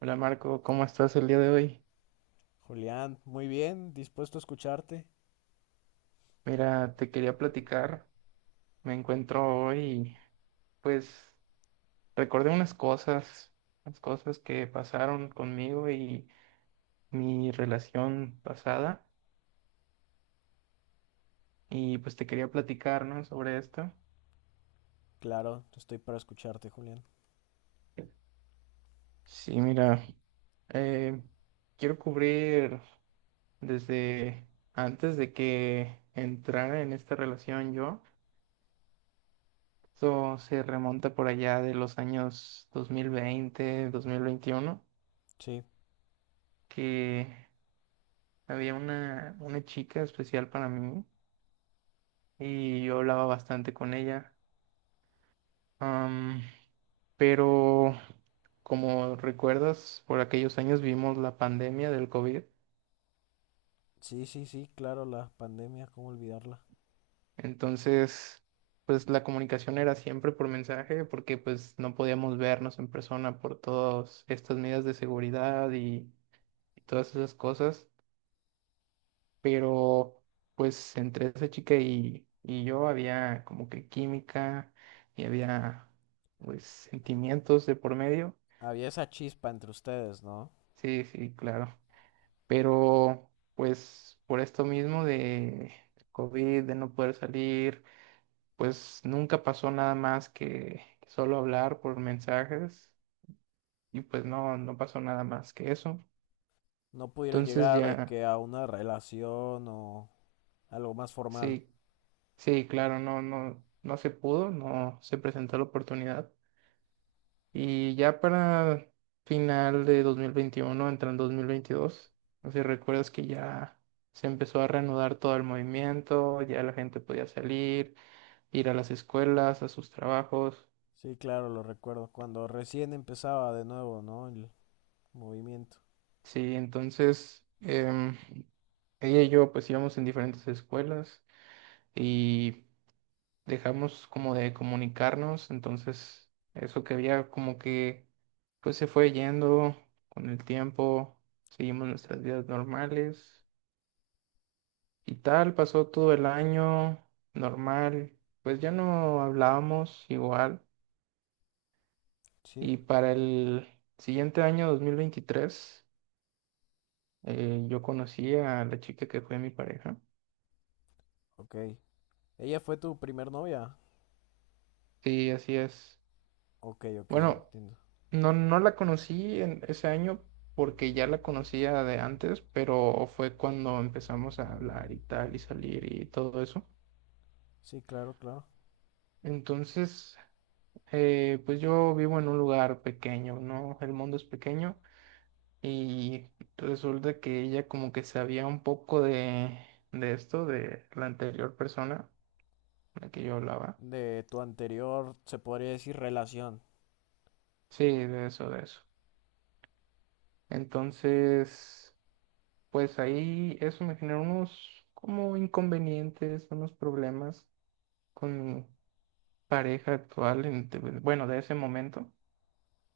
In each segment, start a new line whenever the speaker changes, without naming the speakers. Hola Marco, ¿cómo estás el día de hoy?
Julián, muy bien, dispuesto a escucharte.
Mira, te quería platicar. Me encuentro hoy, pues recordé unas cosas que pasaron conmigo y mi relación pasada. Y pues te quería platicar, ¿no? Sobre esto.
Claro, estoy para escucharte, Julián.
Sí, mira, eh, quiero cubrir desde antes de que entrara en esta relación yo. Esto se remonta por allá de los años 2020, 2021.
Sí,
Que había una chica especial para mí y yo hablaba bastante con ella. Am, pero como recuerdas, por aquellos años vimos la pandemia del COVID,
sí, sí, sí, claro, la pandemia, ¿cómo olvidarla?
entonces pues la comunicación era siempre por mensaje porque pues no podíamos vernos en persona por todas estas medidas de seguridad y todas esas cosas. Pero pues entre esa chica y yo había como que química y había pues sentimientos de por medio.
Había esa chispa entre ustedes, ¿no?
Sí, sí, claro. Pero pues por esto mismo de COVID, de no poder salir, pues nunca pasó nada más que solo hablar por mensajes y pues no, no pasó nada más que eso.
No pudieron
Entonces
llegar de
ya,
que a una relación o algo más formal.
sí, sí, claro, no, no, no se pudo, no se presentó la oportunidad. Y ya para final de 2021, entrando en 2022, no sé si recuerdas que ya se empezó a reanudar todo el movimiento, ya la gente podía salir, ir a las escuelas, a sus trabajos.
Sí, claro, lo recuerdo. Cuando recién empezaba de nuevo, ¿no? El movimiento.
Sí, entonces ella y yo pues íbamos en diferentes escuelas y dejamos como de comunicarnos, entonces eso que había como que pues se fue yendo con el tiempo, seguimos nuestras vidas normales. Y tal, pasó todo el año normal, pues ya no hablábamos igual.
Sí,
Y para el siguiente año, 2023, yo conocí a la chica que fue mi pareja.
ok. ¿Ella fue tu primer novia?
Sí, así es.
Ok, ok,
Bueno,
entiendo.
no, no la conocí en ese año porque ya la conocía de antes, pero fue cuando empezamos a hablar y tal y salir y todo eso.
Sí, claro, claro.
Entonces, pues yo vivo en un lugar pequeño, ¿no? El mundo es pequeño. Y resulta que ella como que sabía un poco de esto, de la anterior persona con la que yo hablaba.
De tu anterior, se podría decir relación.
Sí, de eso, de eso. Entonces, pues ahí eso me generó unos como inconvenientes, unos problemas con mi pareja actual, en- de- bueno, de ese momento.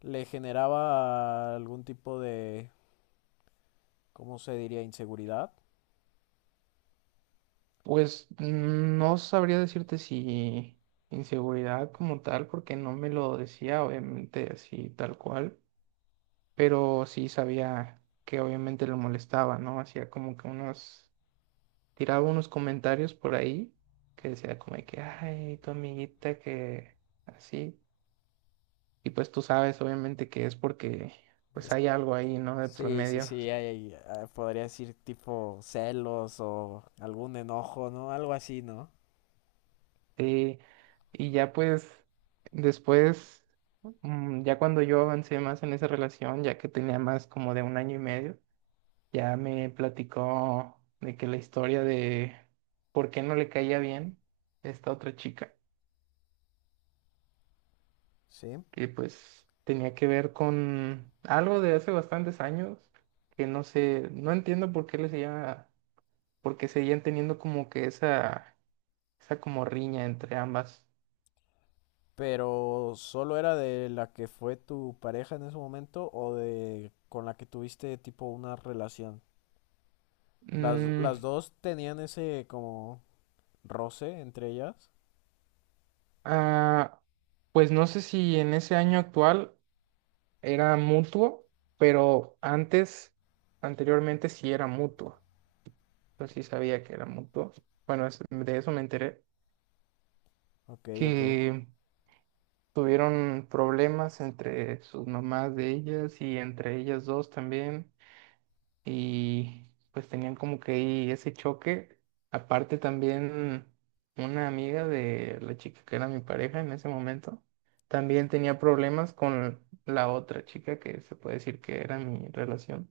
Le generaba algún tipo de, ¿cómo se diría? Inseguridad.
Pues no sabría decirte si inseguridad como tal, porque no me lo decía, obviamente, así tal cual, pero sí sabía que obviamente lo molestaba, ¿no? Hacía como que unos, tiraba unos comentarios por ahí que decía como de que, ay, tu amiguita que así. Y pues tú sabes, obviamente, que es porque pues
Es-
hay algo ahí, ¿no? De
Sí, sí, sí,
promedio.
podría decir tipo celos o algún enojo, ¿no? Algo así, ¿no?
Sí. Y ya pues después, ya cuando yo avancé más en esa relación, ya que tenía más como de un año y medio, ya me platicó de que la historia de por qué no le caía bien esta otra chica,
Sí.
que pues tenía que ver con algo de hace bastantes años, que no sé, no entiendo por qué le seguía, por qué seguían teniendo como que esa como riña entre ambas.
¿Pero solo era de la que fue tu pareja en ese momento o de con la que tuviste tipo una relación?
Mm,
Las dos tenían ese como roce entre ellas.
ah, pues no sé si en ese año actual era mutuo, pero antes, anteriormente sí era mutuo. Pues sí sabía que era mutuo. Bueno, es- de eso me enteré,
Ok, ok.
que tuvieron problemas entre sus mamás de ellas y entre ellas dos también, y pues tenían como que ahí ese choque. Aparte también una amiga de la chica que era mi pareja en ese momento, también tenía problemas con la otra chica que se puede decir que era mi relación.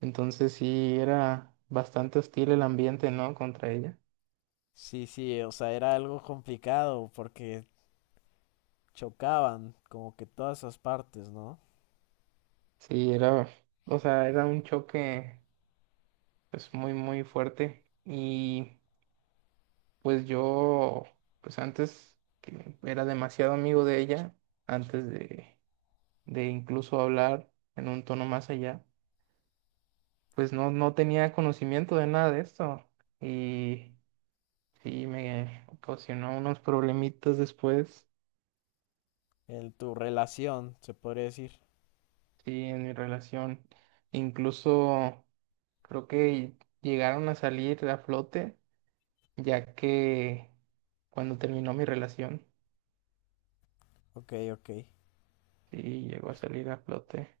Entonces sí era bastante hostil el ambiente, ¿no? Contra ella.
Sí, sí, o sea, era algo complicado porque chocaban como que todas esas partes, ¿no?
Sí, era, o sea, era un choque pues muy muy fuerte y pues yo pues antes que era demasiado amigo de ella, antes de incluso hablar en un tono más allá, pues no tenía conocimiento de nada de esto y sí me ocasionó unos problemitas después,
En tu relación, se podría decir.
sí, en mi relación, incluso creo que llegaron a salir a flote ya que cuando terminó mi relación
Ok, ok.
y llegó a salir a flote.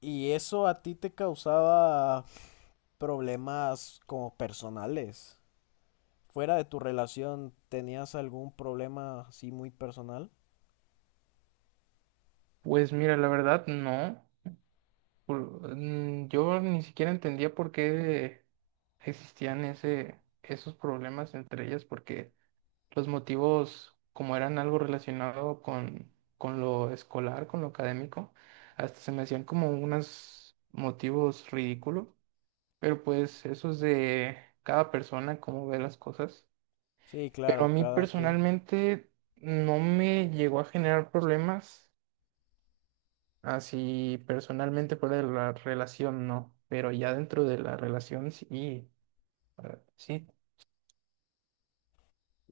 ¿Y eso a ti te causaba problemas como personales? ¿Fuera de tu relación tenías algún problema así muy personal?
Pues mira, la verdad, no. Por- yo ni siquiera entendía por qué existían esos problemas entre ellas, porque los motivos, como eran algo relacionado con lo escolar, con lo académico, hasta se me hacían como unos motivos ridículos, pero pues eso es de cada persona, cómo ve las cosas.
Sí,
Pero a
claro,
mí
cada quien.
personalmente no me llegó a generar problemas, así personalmente fuera de la relación no, pero ya dentro de la relación sí, ah, sí,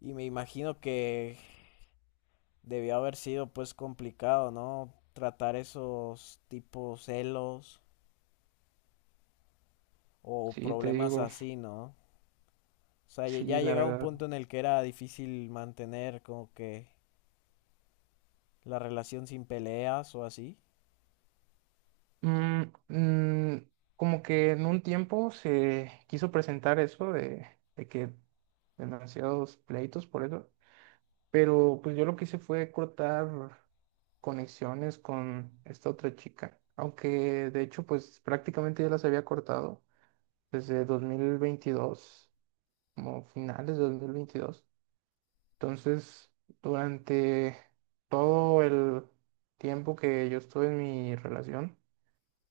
Y me imagino que debió haber sido pues complicado, ¿no? Tratar esos tipos celos o
sí, te
problemas
digo,
así, ¿no? O sea, ya
sí, la
llegaba un
verdad.
punto en el que era difícil mantener como que la relación sin peleas o así.
Mm, mm, como que en un tiempo se quiso presentar eso de que demasiados pleitos por eso. Pero pues yo lo que hice fue cortar conexiones con esta otra chica. Aunque de hecho pues prácticamente ya las había cortado desde 2022, como finales de 2022. Entonces, durante todo el tiempo que yo estuve en mi relación,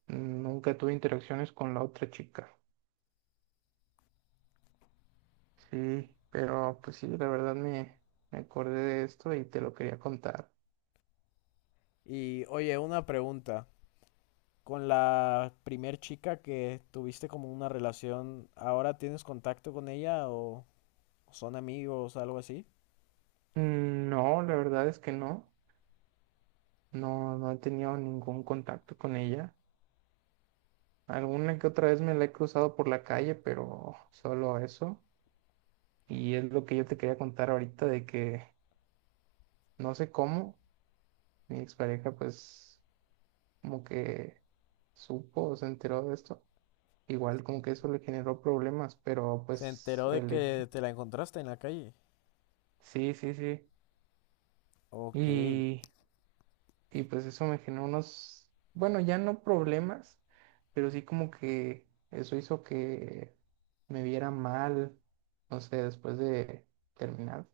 nunca tuve interacciones con la otra chica. Sí, pero pues sí, la verdad me acordé de esto y te lo quería contar.
Y oye, una pregunta. Con la primer chica que tuviste como una relación, ¿ahora tienes contacto con ella o son amigos, algo así?
No, la verdad es que no. No, no he tenido ningún contacto con ella. Alguna que otra vez me la he cruzado por la calle, pero solo eso. Y es lo que yo te quería contar ahorita de que no sé cómo mi expareja pues como que supo o se enteró de esto. Igual como que eso le generó problemas, pero
¿Se
pues
enteró de
el hecho.
que te la encontraste en la calle?
Sí, sí, sí.
Ok.
Y Y pues eso me generó unos, bueno, ya no problemas, pero sí como que eso hizo que me viera mal, no sé, después de terminar.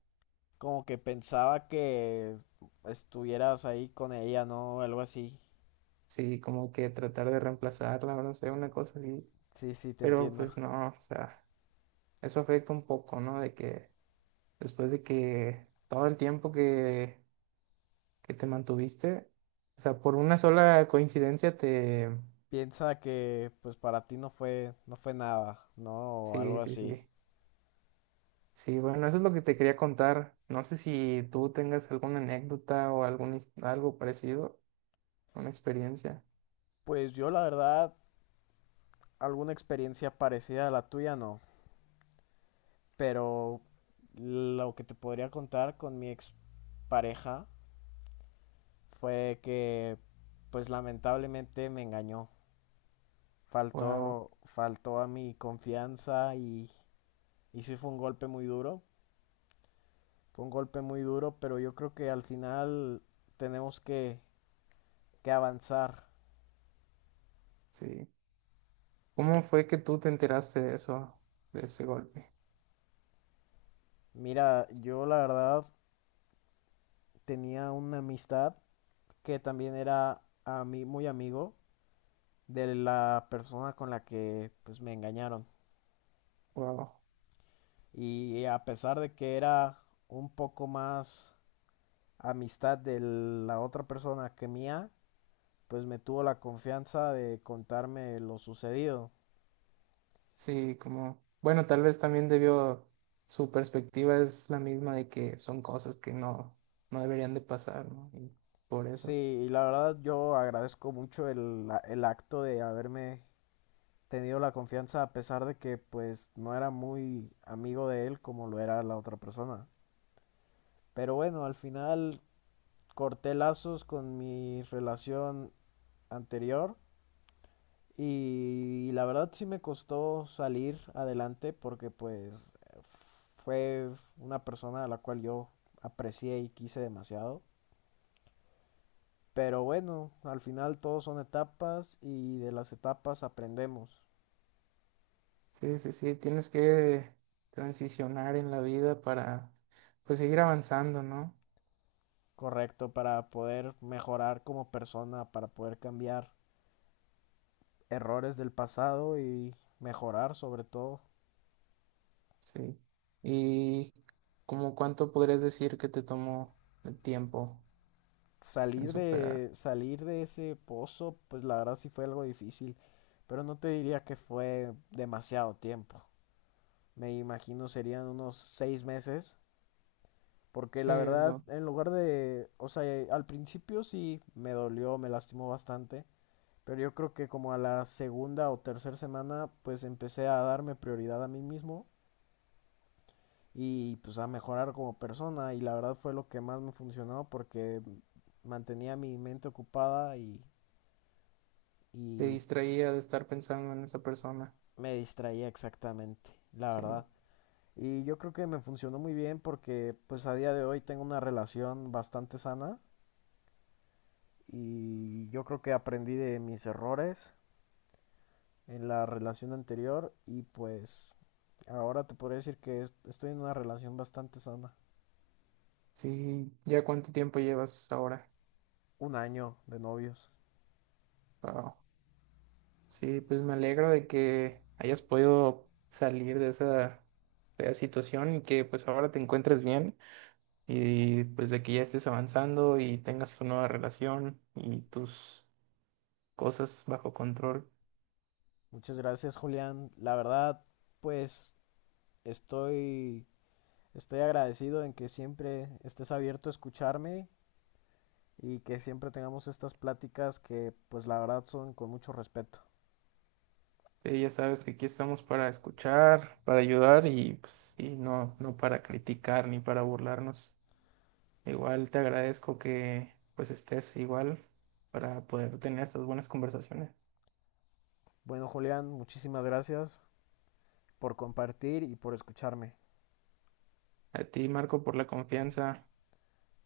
Como que pensaba que estuvieras ahí con ella, ¿no? Algo así.
Sí, como que tratar de reemplazarla, no sé, una cosa así.
Sí, sí, te
Pero
entiendo.
pues no, o sea, eso afecta un poco, ¿no? De que después de que todo el tiempo que te mantuviste, o sea, por una sola coincidencia te...
Piensa que pues para ti no fue nada, ¿no? O
Sí,
algo
sí,
así.
sí. Sí, bueno, eso es lo que te quería contar. No sé si tú tengas alguna anécdota o algún, his- algo parecido, una experiencia.
Pues yo la verdad alguna experiencia parecida a la tuya no, pero lo que te podría contar con mi ex pareja fue que pues lamentablemente me engañó.
Wow,
Faltó a mi confianza y sí fue un golpe muy duro. Fue un golpe muy duro, pero yo creo que al final tenemos que avanzar.
sí. ¿Cómo fue que tú te enteraste de eso, de ese golpe?
Mira, yo la verdad tenía una amistad que también era a mí muy amigo de la persona con la que pues me engañaron.
Wow,
Y a pesar de que era un poco más amistad de la otra persona que mía, pues me tuvo la confianza de contarme lo sucedido.
sí, como, bueno, tal vez también debió, su perspectiva es la misma de que son cosas que no, no deberían de pasar, ¿no? Y por
Sí,
eso.
y la verdad yo agradezco mucho el acto de haberme tenido la confianza a pesar de que pues no era muy amigo de él como lo era la otra persona. Pero bueno, al final corté lazos con mi relación anterior y la verdad sí me costó salir adelante porque pues fue una persona a la cual yo aprecié y quise demasiado. Pero bueno, al final todos son etapas y de las etapas aprendemos,
Sí, sí, sí, tienes que transicionar en la vida para, pues, seguir avanzando, ¿no?
correcto, para poder mejorar como persona, para poder cambiar errores del pasado y mejorar sobre todo.
Sí. ¿Y como cuánto podrías decir que te tomó el tiempo en
salir
superar?
de, salir de ese pozo, pues la verdad sí fue algo difícil, pero no te diría que fue demasiado tiempo. Me imagino serían unos 6 meses, porque
Sí,
la verdad,
lo,
en lugar de, o sea, al principio sí me dolió, me lastimó bastante, pero yo creo que como a la segunda o tercera semana, pues empecé a darme prioridad a mí mismo y pues a mejorar como persona y la verdad fue lo que más me funcionó porque mantenía mi mente ocupada
te
y
distraía de estar pensando en esa persona.
Me distraía exactamente, la
Sí.
verdad. Y yo creo que me funcionó muy bien porque pues a día de hoy tengo una relación bastante sana y yo creo que aprendí de mis errores en la relación anterior y pues ahora te podría decir que estoy en una relación bastante sana.
Sí, ¿ya cuánto tiempo llevas ahora?
Un año de novios.
Wao. Sí, pues me alegro de que hayas podido salir de esa fea situación y que pues ahora te encuentres bien y pues de que ya estés avanzando y tengas tu nueva relación y tus cosas bajo control.
Muchas gracias, Julián. La verdad, pues estoy estoy agradecido en que siempre estés abierto a escucharme y que siempre tengamos estas pláticas que pues la verdad son con mucho respeto.
Sí, ya sabes que aquí estamos para escuchar, para ayudar y, pues, y no, no para criticar ni para burlarnos. Igual te agradezco que pues estés igual para poder tener estas buenas conversaciones.
Bueno Julián, muchísimas gracias por compartir y por escucharme.
A ti, Marco, por la confianza.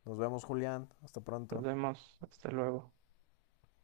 Nos vemos Julián, hasta
Nos
pronto.
vemos. Hasta luego.